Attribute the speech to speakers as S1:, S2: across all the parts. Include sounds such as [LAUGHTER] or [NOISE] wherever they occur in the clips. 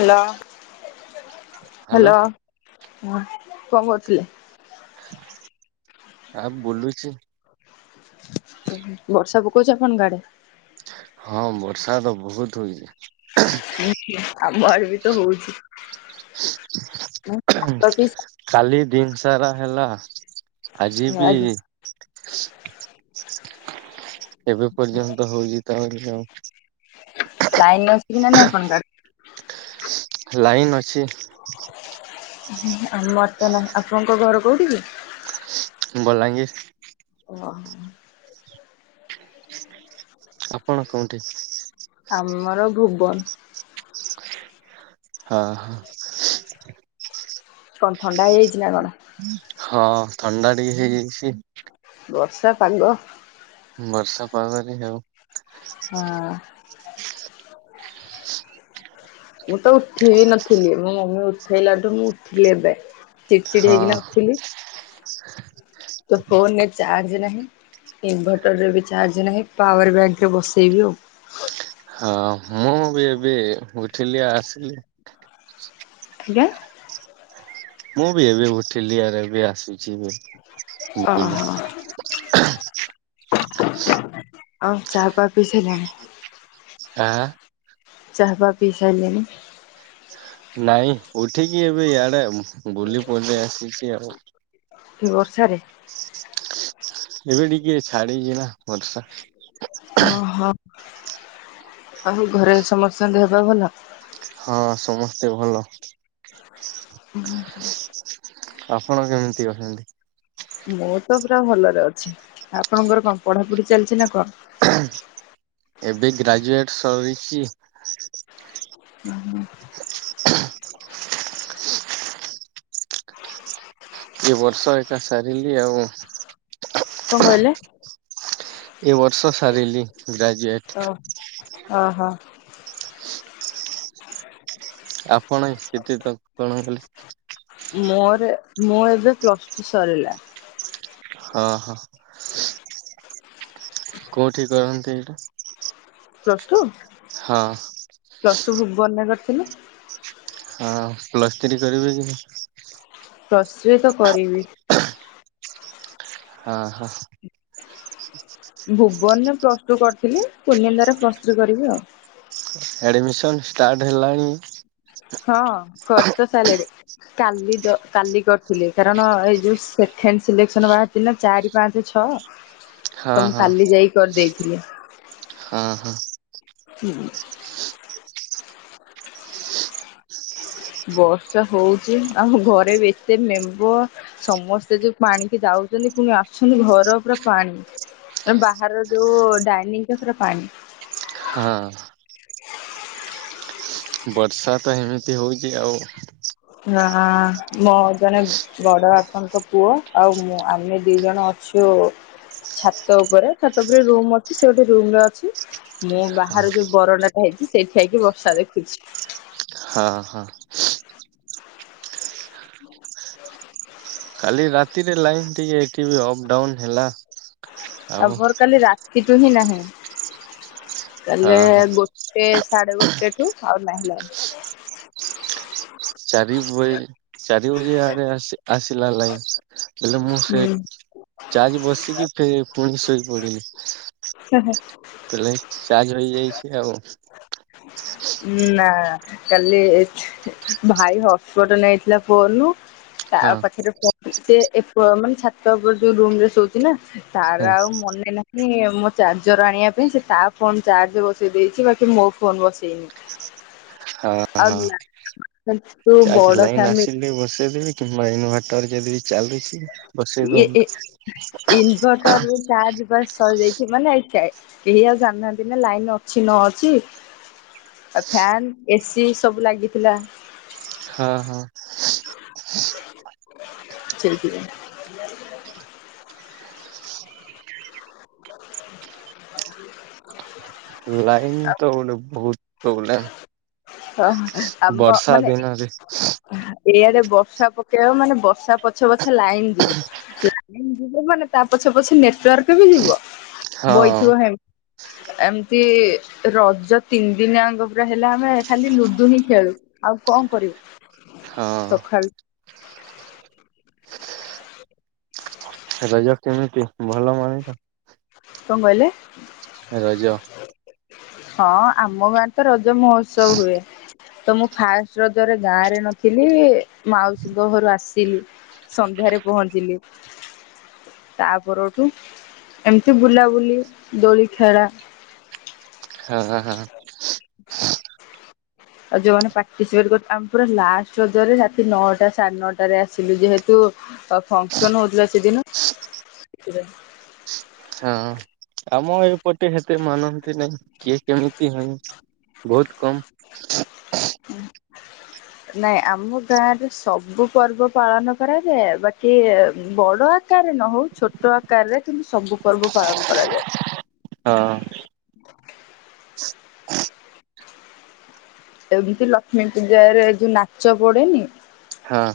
S1: Hello
S2: hello
S1: hello ହଁ କଣ କରୁଥିଲେ?
S2: ଆମ୍ ବୋଲୁଛି।
S1: ବର୍ଷା ପକଉଛି ଆପଣଙ୍କ ଗାଡେ?
S2: ହଁ ବର୍ଷା ତ ବହୁତୁ ହୋଉଛି।
S1: ଆମ ଆଡେ ବି ତ ହୋଉଚି।
S2: କାଲି ଦିନି ସାରା ହେଲା ଆଜି ବି ଏବେ ପର୍ଯ୍ୟନ୍ତ ହୋଉଚି ତ ଆହୁରି ଆଉ।
S1: ଲାଇନ୍ ଅଛି କି ନା ନାହିଁ ଆପଣଙ୍କ ଆଡ଼େ?
S2: ଲାଇନ୍ ଅଛି।
S1: ଆମରତନାହିଁ ଆପଣଙ୍କ ଘର କୋଉଠି କି?
S2: ବଲାଙ୍ଗିରି।
S1: ଓ।
S2: ଆପଣ କୋଉଠି?
S1: ଆମର ଭୁବନ।
S2: ଆ ହଁ।
S1: କଣ ଥଣ୍ଡା ହେଇଯାଇଛି ନା କଣ?
S2: ହଁ ଥଣ୍ଡା ଟିକେ ହେଇଯାଇଛି।
S1: ବର୍ଷା ପାଗ।
S2: ବର୍ଷା ପର୍ଷା ପଡିଲାଣି ହେଉ।
S1: ହଁ। ମୁଁ ତ ଉଠିିବି ନଥିଲି ମୋ ମମି ଉଠେଇଲାଠୁ ମୁଁ ଉଠଥିଲି ଏବେ। ଚିଡ଼ ଚିଡି
S2: ହଁ
S1: ହେଇକିନା ଉଠିଲି। ତୋ ଫୋନରେ ଚାର୍ଜ ନାହିଁ? ଇନଭର୍ଟରରେ ବି ଚାର୍ଜ ନାହିଁ ପାୱାର ବ୍ୟାଙ୍କରେ ବସେଇବି ଆଉ।
S2: ହଁ ମୁଁ ବି ଏବେ ଉଠିଲି ଆସିଲି।
S1: ଜ୍ଞା?
S2: ମୁଁ ବି ଏବେ ଉଠିଲି ରାବେ ବି ଏବେ ଆସୁଛି। ବୋଲି
S1: ଓହୋ। ଆଉ ଚା ପା ପି ସାଇଲଣି?
S2: ତା
S1: ଚାହା ଫା ପି ସାଇଲେଣି?
S2: ନାଇଁ ଉଠିକି ଏବେ ୟାଡେ ବୁଲି ପଡ଼ଳି ଆସିଛି ଆଉ।
S1: ଏଇ ବର୍ଷାରେ?
S2: ଏବେ ଟିକିଏ ଛାଡ଼ିଚି ନା ବର୍ଷା।
S1: ଓହୋ ଆଉ ଘରେ ସମସ୍ତଙ୍କ ଦେହ ପା ଭଲ?
S2: ହଁ ସମସ୍ତେ ଭଲ। ଆପଣ କେମିତି ଅଛନ୍ତି?
S1: ମୁଁ ତ ପୁରା ଭଲରେ ଅଛି, ଆପଣଙ୍କର କଣ ପଢାପଢି ଚାଲିଛି ନା କଣ?
S2: ଏବେ ଗ୍ରାଜୁଏଟ୍ ସରିଚି।
S1: ହୁଁ-ହୁଁ।
S2: ଏ ବର୍ଷ ଏଇଟା ସାରିଲି ଆଉ।
S1: କଣ କହିଲେ?
S2: ଏ ବର୍ଷ ସାରଲି।
S1: ଓ ଓହୋ।
S2: ଆପଣ କେତେ [UNINTELLIGIBLE] କଣ କଲେ
S1: ମୋର ମୁଁ ଏବେ ପ୍ଲସ୍ ଟୁ ସରିଲା।
S2: ହଁ-ହଁ। କୋଉଠି କରନ୍ତି ଏଇଟା?
S1: Plus two?
S2: ହଁ।
S1: ପ୍ଲସ ଟୁ ଭୁବନ ରେ କରିଥିଲି।
S2: ହଁ ପ୍ଲସ୍ ଥ୍ରୀ କରିବେ କି ନାଇଁ?
S1: ପ୍ଲସ ଥ୍ରି ତ କରିବି।
S2: ଅ ହ।
S1: ଭୁବନରେ ପ୍ଲସ ଟୁ କରିଥିଲି କୁନିନ୍ଦାରେ ପ୍ଲସ ଥ୍ରୀ କରିବି ଆଉ।
S2: ଆଡମିସନ୍ ଷ୍ଟାର୍ଟ ହେଲାଣି?
S1: ହଁ କରିତ ସାରିଲେଣି। କାଲି ଜ କାଲି କରିଥିଲେ କାରଣ ଏଇ ଯୋଉ ସେଖେଣ୍ଡ ସିଲେକ୍ସନ୍ ବାହାରିଛି ନା ଚାରି ପାଞ୍ଚ ଛଅ।
S2: ହଁ
S1: ତ ମୁଁ କାଲି ଯାଇି କରିଦେଇଥିଲି।
S2: ହଁ-ହଁ।
S1: ହୁଁ। ବର୍ଷା ହଉଛି ଆମ ଘରେ ବି ଏତେ ମେମ୍ବର୍। ସମସ୍ତେ ଯୋଉ ପାଣିକି ଯାଉଛନ୍ତି ପୁଣି ଆସୁଛନ୍ତି ଘର ପୁରା ପାଣି। ଆମ ବାହାରର ଯୋଉ ଡାଇନିଂଟା ପୁରା ପାଣି।
S2: ହଁ। ବର୍ଷା ତ ହେମିତି ହଉଛି ଆଉ।
S1: ଆଁ ମୋ ଜଣେ ବଡ ବାପାଙ୍କ ପୁଅ ଆଉ ମୁଁ ଆମେ ଦି ଜଣ ଅଛୁ ଛାତ ଉପରେ ଛାତ ଉପରେ ରୁମ ଅଛି ସେ ଗୋଟେ ରୁମ ରେ ଅଛି। ମୁଁ ବାହାରୁ ଯୋଉ ବରଣ୍ଡାଟା ହେଇଛି ସେଇଠି ଠିଆ ହେଇକି ବର୍ଷା ଦେଖୁଛି।
S2: ହଁ ହଁ।
S1: ହ
S2: କାଲି ରାତିରେ ଲାଇନ ଟିକେ ଏଠିବି ଅପ ଡାଉନ ହେଲା। ଆଉ
S1: ଆମର କାଲି ରାତିଠୁ ହିଁ ନାହିଁ
S2: ହଁ
S1: କାଲି
S2: ହଁ।
S1: ଗୋ ଗୋଟେ ସାଢେ ଗୋଟେଠୁ ଆଉ ନାହିଁ ଲାଇନ।
S2: ଚାରି ବଜ ଚାରି ବଜେ ଆଡେ ଆସିଲା ଲାଇନ। ହେଲେ ମୁଁ ସେ
S1: ହୁଁ
S2: ଚାର୍ଜ ବସିକିଫେରେ ପୁଣି ଶୋଇ ପଡିଲି।
S1: ହେ ହେ।
S2: ପଲେ ଚାର୍ଜ ହେଇଯାଇଛି ଆଉ।
S1: ଉ ନା କାଲି ଭାଇ ହସ୍ପଟ ନେଇଥିଲା ଫୋନରୁ। ତା
S2: ହଁ
S1: ପାଖେରେ ପ ଏତେ ଏ ପ ମାନେ ଛାତ ଓପରେ ଯୋଉ ରୁମ ରେ ଶୋଉ ଇନା
S2: ହଁ
S1: ତାର ଆଉ ମନେ ନା ନି ଆଉ ମୋ ଚାର୍ଜର ଆଣିବା ପାଇଁ ସେ ତା ଫୋନ୍ ଚାର୍ଜ ବସେଇ ଦେଇଛି ବାକି ମୋ ଫୋନ୍ ବସେଇନି।
S2: ହଁ
S1: ଆଉ
S2: ହଁ
S1: ଲା ତୁ
S2: ଚାର୍ଜ
S1: ବଡ
S2: ଲାଇନ୍
S1: ଫ୍ୟାମିଲି
S2: ଆସିଲେ ବସେଇଦେବେ। ମୋ ଇନଭଟର ଯେଦି ଚାଲୁଚି
S1: ଏ ଏ ଇନଭଟର୍ ଚାର୍ଜ ବା ସରିଯାଇଛି ମାନେ ଏଇ କା କେହି ଆଉ ଜାଣିନାହାନ୍ତି ନା ଲାଇନ ଅଛି ନ ଅଛି। ଆଉ ଫ୍ୟନ୍ ଏ ସି ସବୁ ଲାଗିଥିଲା।
S2: ହଁ ହଁ।
S1: ଇଆ [INAUDIBLE]
S2: ଲାଇନ୍ ତ ହଉନି ବହୁତ ପ୍ରୋବ୍ଲେମ୍।
S1: ହ ଆମ
S2: ବର୍ଷା
S1: ମାନେ
S2: ଦିନରେ
S1: ଏଇଆଡ଼େ ବର୍ଷା ପକେଇବ ମାନେ ବର୍ଷା ପଛେ ପଛେ ଲାଇନ୍ ଯିବ। ଲାଇନ୍ ଯିବ ମାନେ ତା ପଛେ ପଛେ ନେଟୱାର୍କ ବି ଯିବ
S2: ହଁ
S1: ବହିଥିବ ହେମ୍ ଏମତି ରଜ ତିନି ଦିନି ଆଙ୍କ ପୁରା ହେଲା ଆମେ ଖାଲି ଲୁଡୁ ହିଁ ଖେଳୁ ଆଉ କଁ କରିବୁ
S2: ହଁ
S1: ସଖାଳୁ?
S2: ରଜ କେମିତି ଭଲ ମଣିଲ?
S1: କଁ କହିଲେ?
S2: ରଜ।
S1: ହଁ ଆମ ଗାଁରେ ତ ରଜ ମହୋତ୍ସବ ହୁଏ। ତ ମୁଁ ଫାଷ୍ଟ ରଜରେ ଗାଁରେ ନଥିଲି ମାଉସୀଙ୍କ ଘରୁ ଆସିଲି। ସନ୍ଧ୍ୟାରେ ପହଞ୍ଚିଲି। ତା ପରଠୁ ଏମତି ବୁଲାବୁଲି ଦୋଳି ଖେଳା।
S2: ହଁ ହଁ ହଁ।
S1: ହ ଆଉ ଯୋଉମାନେ ପାର୍ଟିସିପେଟ୍ କର ଆମେ ପୁରା ଲାଷ୍ଟ ରଜରେ ରାତି ନଅଟା ସାଢ଼େ ନଅଟାରେ ଆସିଲୁ ଯେହେତୁ ଆ ଫଙ୍କସନ୍ ହଉଥୁଲା ସେଦିନ ସେଥିପାଇଁ।
S2: ହଁ ଆମ ଏପଟେ ହେତେ ମାନନ୍ତି ନାଇଁ କିଏ କେମିତି ହେମ୍ ବହୁତ କମ୍।
S1: ଓ। ନାଇଁ ଆମ ଗାଁରେ ସବୁ ପର୍ବ ପାଳନ କରାଯାଏ ବାକି ବଡ଼ ଆ କାରରେ ନ ହଉ ଛୋଟ ଆକାରରେ କିନ୍ତୁ ସବୁ ପର୍ବ ପାଳନ କରାଯାଏ।
S2: ହଁ।
S1: [INAUDIBLE] ଏମିତି ଲକ୍ଷ୍ମୀ ପୂଜାରେ ଯୋଉ ନାଚ ପଡେନି?
S2: ହଁ।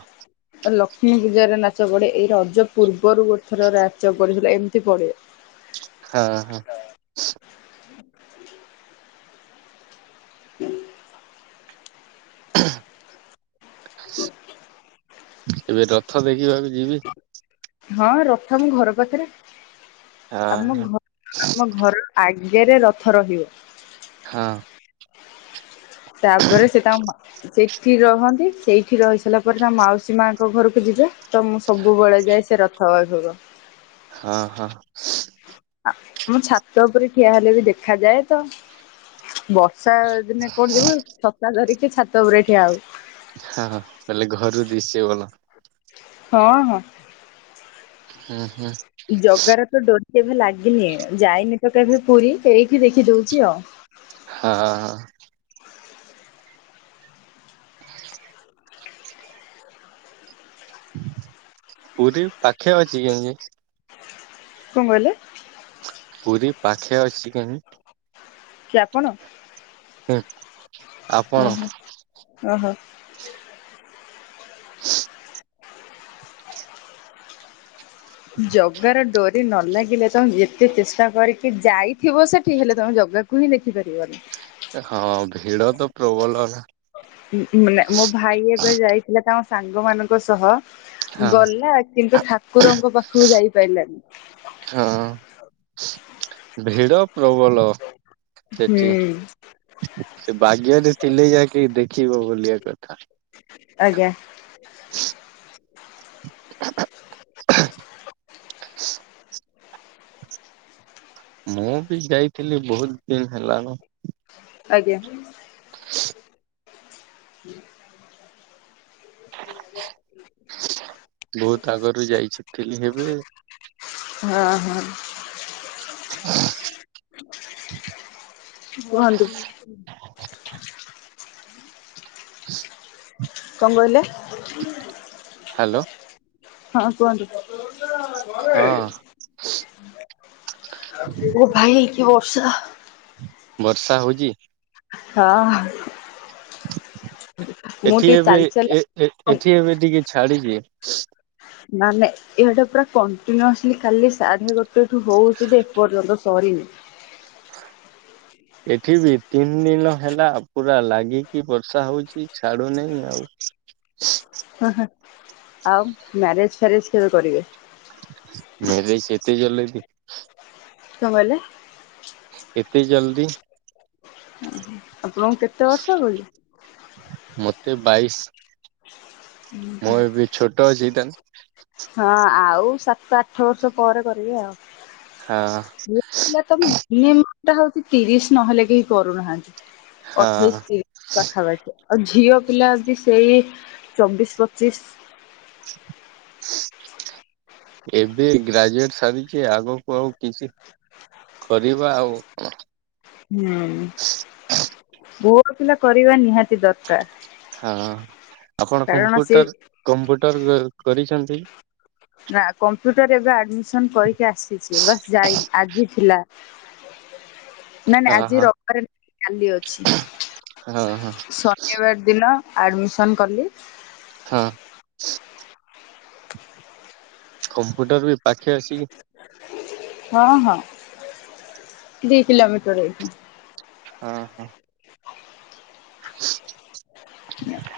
S1: ହଁ ଏ ଲକ୍ଷ୍ମୀ ପୂଜାରେ ନାଚ ପଡ଼େ ଏଇ ରଜ ପୂର୍ବରୁ ଗୋଟେ ଥର ନାଚ କରିଥିଲା ଏମିତି ପଡ଼େ।
S2: ହଁ ହଁ।
S1: ହୁଁ ହୁଁ
S2: ଏବେ ରଥ ଦେଖିବାକୁ ଯିବି।
S1: ହଁ ରଥ ଆମ ଘର ପାଖରେ।
S2: ହଁ
S1: ଆମ
S2: ହଁ
S1: ଘ ଆମ ଘର ଆଗେରେ ରଥ ରହିବ।
S2: ହଁ
S1: ତାପରେ ସେ ତାଙ୍କ ମା ସେଠି ରହନ୍ତି ସେଇଠି ରହି ସାରିଲା ପରେ ତା ମାଉସୀ ମାଙ୍କ ଘରକୁ ଯିବେ। ତ ମୁଁ ସବୁବେଳେ ଯାଏ ସେ ରଥ [UNINTELLIGIBLE]
S2: ହଁ ହଁ।
S1: ମୁ ଛାତ ଉପରେ ଠିଆ ହେଲେ ବି ଦେଖାଯାଏ ତ ବ ର୍ଷା ଦିନେ କୋଡ଼ ଯିବୁ ଛତା ଧରିକି ଛାତ ଉପରେ ଠିଆ ହଉ।
S2: ହଁଁ ବୋଇଲେ ଘରୁ ଦିସେ ଭଲ।
S1: ହଁ ହଁ।
S2: ହୁଁ ହୁଁ।
S1: ଜଗାରେ ତ ଡୋରି କେଭେ ଲାଗିନି ଯାଇନି ତ କେଭେ ପୁରୀ ଏଇଠି ଦେଖି ଦଉଚି ଆଉ।
S2: ହଁ। ପୁରୀ ପାଖେ ଅଛି [UNINTELLIGIBLE]
S1: କଣ କହିଲେ?
S2: ପୁରୀ ପାଖେଆ ଅଛି କେହିଁ?
S1: କିଏ ଆପଣ?
S2: ହୁଁ।
S1: ଓ ହୋ ଓହୋ।
S2: ହଁ।
S1: ଜଗାର ଡରି ନ ଲାଗିଲେ ତମେ ଯେତେ ଚେଷ୍ଟା କରିକି ଯାଇଥିବ ସେଠି ହେଲେ ତମେ ଜଗା କୁ ହିଁ ଦେଖିପାରିବନି।
S2: ହଁ ଭିଡ ତ ପ୍ରବଲ ନା।
S1: ମାନେ ମୋ ଭାଇ ଏବେ ଯାଇଥିଲା ତାଙ୍କ ସାଙ୍ଗ ମାନଙ୍କ ସହ
S2: ହଁ
S1: ଗଲା କିନ୍ତୁ ଠାକୁରଙ୍କ ପାଖକୁ ଯାଇପାରିଲାନି।
S2: ହଁ। ଭିଡ ପ୍ରବଳ
S1: ହୁଁ
S2: ସେଠି। ସେ ବାଗ୍ୟରେ ଥିଲେ ଯାଇକି ଦେଖିବ ବୋଲିଆ କଥା।
S1: ଆଜ୍ଞା।
S2: [INAUDIBLE] [INAUDIBLE] ମୁଁ ବି ଯାଇଥିଲି ବହୁତ ଦିନ ହେଲାନା।
S1: ଆଜ୍ଞା।
S2: ହ
S1: ହୁଁ ହ
S2: ବହୁତ ଆଗରୁ ଯାଇଚି ଥିଲି ହେବେ।
S1: ହଁ ହଁ। କୁହନ୍ତୁ?
S2: ହ
S1: କଣ କହିଲେ?
S2: ହ୍ୟାଲୋ
S1: ହଁ କୁହନ୍ତୁ।
S2: ହଁ।
S1: ଓ ଭାଇ କି ବର୍ଷା।
S2: ବର୍ଷା ହଉଚି?
S1: ହଁ। ମୁଁ
S2: ଏଠି
S1: ଟିକେ
S2: ଏବେ
S1: ଚାଲି ଚାଲି
S2: ଏଠି ଏବେ ଟିକେ ଛାଡିଚି।
S1: ମାନେ ଇଆଡେ ପୁରା କଣ୍ଟିନ୍ୟୁସଲି କାଲି ସାଢ଼େ ଗୋଟେଠୁ ହଉଛି ଯେ ଏପର୍ଯ୍ୟନ୍ତ ସରିନି। [INAUDIBLE]
S2: ଏଠି ବି ତିନି ଦିନ ହେଲା ପୁରା ଲାଗିକି ବର୍ଷା ହଉଛି ଛାଡୁନହିଁ ଆଉ।
S1: ଆଉ ମ୍ୟାରେଜ ଫ୍ୟାରେଜ କେବେ କରିବେ?
S2: ମାର୍ରିଜେ ଏତେ ଜଲେ କି।
S1: କଣ କହିଲେ?
S2: ଏତେ ଜଲଦି।
S1: ଆପଣଙ୍କୁ କେତେ ବର୍ଷ ହବକି?
S2: ମତେ ବାଇଶ। ମୁଁ ଏ ବି ଛୋଟ ଅଛି ଏଇଟା
S1: ହଁ ଆଉ ସାତ ଆଠ ବର୍ଷ ପରେ କରିବେ।
S2: ହଁ।
S1: ତମ [UNINTELLIGIBLE] ଟା ହଉଛି ତିରିଶ ନହେଲେ କେହି କରୁନାହାନ୍ତି ଅଠେଇଶ
S2: ହଁ
S1: ତି ପାଖାପାଖି ଆଉ ଝିଅ ପିଲା ବି ସେଇ ଚବିଶ ପଚିଶ [INAUDIBLE]
S2: ଏବେ ଗ୍ରାଜୁଏଟ ସାରିଛି ଆଗକୁ ଆଉ କିଛି କରିବା ଆଉ କ।
S1: ହୁଁ। ପୁଅ ପିଲା କରିବା ନିହାତି ଦରକାର।
S2: ହଁ ଆପଣ
S1: କାରଣ ସେ
S2: କମ୍ପୁଟର କମ୍ପୁଟର କରିଛନ୍ତି।
S1: ନା କମ୍ପ୍ୟୁଟର ଏବେ ଆଡମିସନ କରିକି ଆସିଛି ବସ୍ ଯାଇନି ଆଜି ଥିଲା। [INAUDIBLE] ନା ନା
S2: ହଁ
S1: ଆଜି
S2: ହଁ
S1: ରବାରେ କାଲି ଅଛି
S2: ହଁ ହଁ
S1: ଶନିବାର ଦିନ ଆଡ଼ମିସନ୍ କଲି।
S2: ହଁ। କମ୍ପ୍ୟୁଟର ବି ପାଖେ ଆସିକି
S1: ହଁ ହଁ ଦି କିଲୋମିଟର ଏଇଠୁ।
S2: ହଁ ହଁ। [INAUDIBLE]
S1: [INAUDIBLE]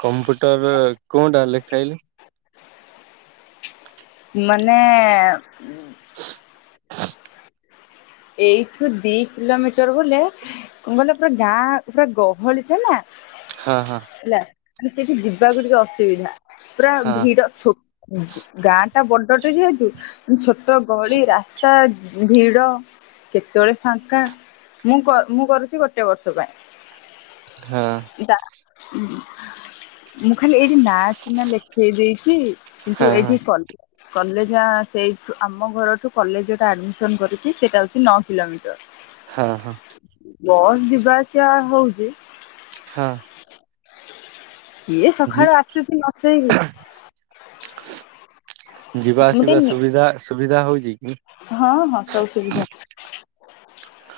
S2: କମ୍ପ୍ୟୁଟର କଉଟା ଲେଖାଇଲେ?
S1: ମାନେ
S2: [INAUDIBLE]
S1: ଏଇଠୁ ଦି କିଲୋମିଟର ବୋଲେ କଣ କହିଲ ପୁରା ଗାଁ ପୁରା ଗହଳି ଟା ନା।
S2: ହଁ ହଁ।
S1: ହେଲା ସେଇଠି ଯିବାକୁ ଟିକେ ଅସୁବିଧା ପୁରା
S2: ହଁ
S1: ଭିଡ ଛୋ ଗାଁ ଟା ବଡଟେ ଯେହେତୁ ଛୋଟ ଗଳି ରାସ୍ତା ଭିଡ଼। କେତେବେଳେ ଫାଙ୍କା ମୁଁ କ ମୁଁ କରୁଛି ଗୋଟେ ବର୍ଷ ପାଇଁ।
S2: ହଁ।
S1: ମୁଁ ଖାଲି ଏଇଠି ନାଁ ସିନା ଲେଖେଇ ଦେଇଛି। କିନ୍ତୁ
S2: ହଁ ହଁ
S1: ଏଠି କ କଲେଜ ସେଇ ଆମ ଘରଠୁ କଲେଜଟା ଆଡମିସନ କରିଛି ସେଟା ନଅ କିଲୋମିଟର।
S2: ହ, ହଁ।
S1: ବସ୍ ଯିବା ଆସିବା ହଉଚି।
S2: ହଁ।
S1: କିଏ
S2: ଯି
S1: ସଖାଳୁ ଆସୁଛି ନ ଶୋଇକି?
S2: ଯିବା
S1: ମୁଁ ଟିକେ
S2: ଆସିବା
S1: ନି
S2: ସୁବିଧା, ସୁବିଧା ହଉଚି!
S1: ହଁ, ହଁ, ସବୁ ସୁବିଧା।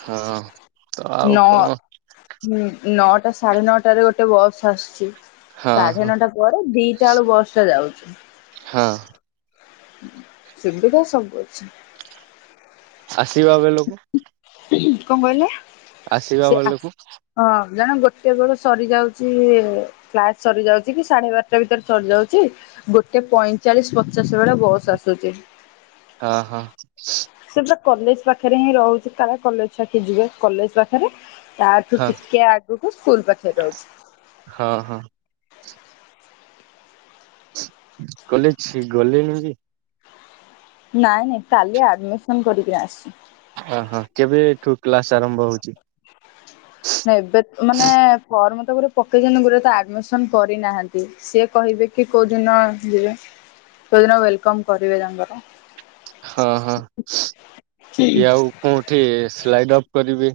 S2: ହଁ। ତ ଆଉ
S1: ନଅ,
S2: କଣ
S1: ନଅଟା ସାଢେ ନଅଟାରେ ଗୋଟେ ବସ୍ ଆସୁଛି।
S2: ହଁ
S1: ସାଢେ
S2: ହଁ
S1: ନଅଟା ପରେ ଦିଟା ଅଳୁ ବସ୍ ଟା ଯାଉଛି।
S2: ହଁ।
S1: ସୁବିଧା ସବୁ ଅଛି।
S2: ଯିବା ବେଲକୁ
S1: କଣ କହିଲେ?
S2: ଆସିବା
S1: ସେ ଆ
S2: ବଲକୁ
S1: ହଁ, ଜଣେ ଗୋଟେ ବେଳୁ ସରି ଯାଉଚି-ଇ କ୍ଲାସ୍ ସରି ଯାଉଚି କି, ସାଢେ ବାରଟା ଭିତରେ ସରିଯାଉଚି! ଗୋଟେ ପଇଁଚାଳିଶ ପଚାଶ୍ ବେଳେ ବସ୍ ଆସୁଚି।
S2: ହଁ, ହଁ।
S1: ସେ ପରା କଲେଜ ପାଖରେ ହିଁ ରହୁଛି। ତାର କଲେଜ ଛାକି ଯିବେ କଲେଜ ପାଖେରେ। ତାର୍ ତୁ
S2: ହଁ
S1: ଟିକେ ଆଗକୁ ସ୍କୁଲ ପାଖେ ରଉଛି।
S2: ହଁ, ହଁ। କଲେଜ୍ ଛି ଗଲେଣି କି?
S1: ନାଇଁ, ନାଇଁ କାଲି ଆଡ଼୍ ମିସନ୍ କରିକିନା ଆସିଛି।
S2: ଓହୋ! କେବେ-ଏ ଠୁ କ୍ଲାସ୍ ଆରମ୍ଭ ହଉଚି?
S1: ହଁ, ଏବେ ମାନେ ଫର୍ମ ତ ଗୁରେ ପକେଇଛନ୍ତି, ଗୁରେ ତ ଆଡ୍ ମିସନ୍ କରିନାହାଁନ୍ତି। ସିଏ କହିବେ କି, କୋଉ ଦିନ ଯିବେ? କଉ ଦିନ ୱେଲ୍ କମ୍ କରିବେ ତାଙ୍କର?
S2: ହଁ, ହଁ, ଇଏ ଆଉ କୋଉଁଠି ସ୍ଲାଇଡ୍ ଅଫ୍ କରିବେ?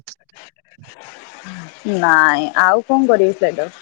S1: ନାଇଁ, ଆଉ କଣ କରିବି, ସ୍ଲାଇଡ଼ର୍?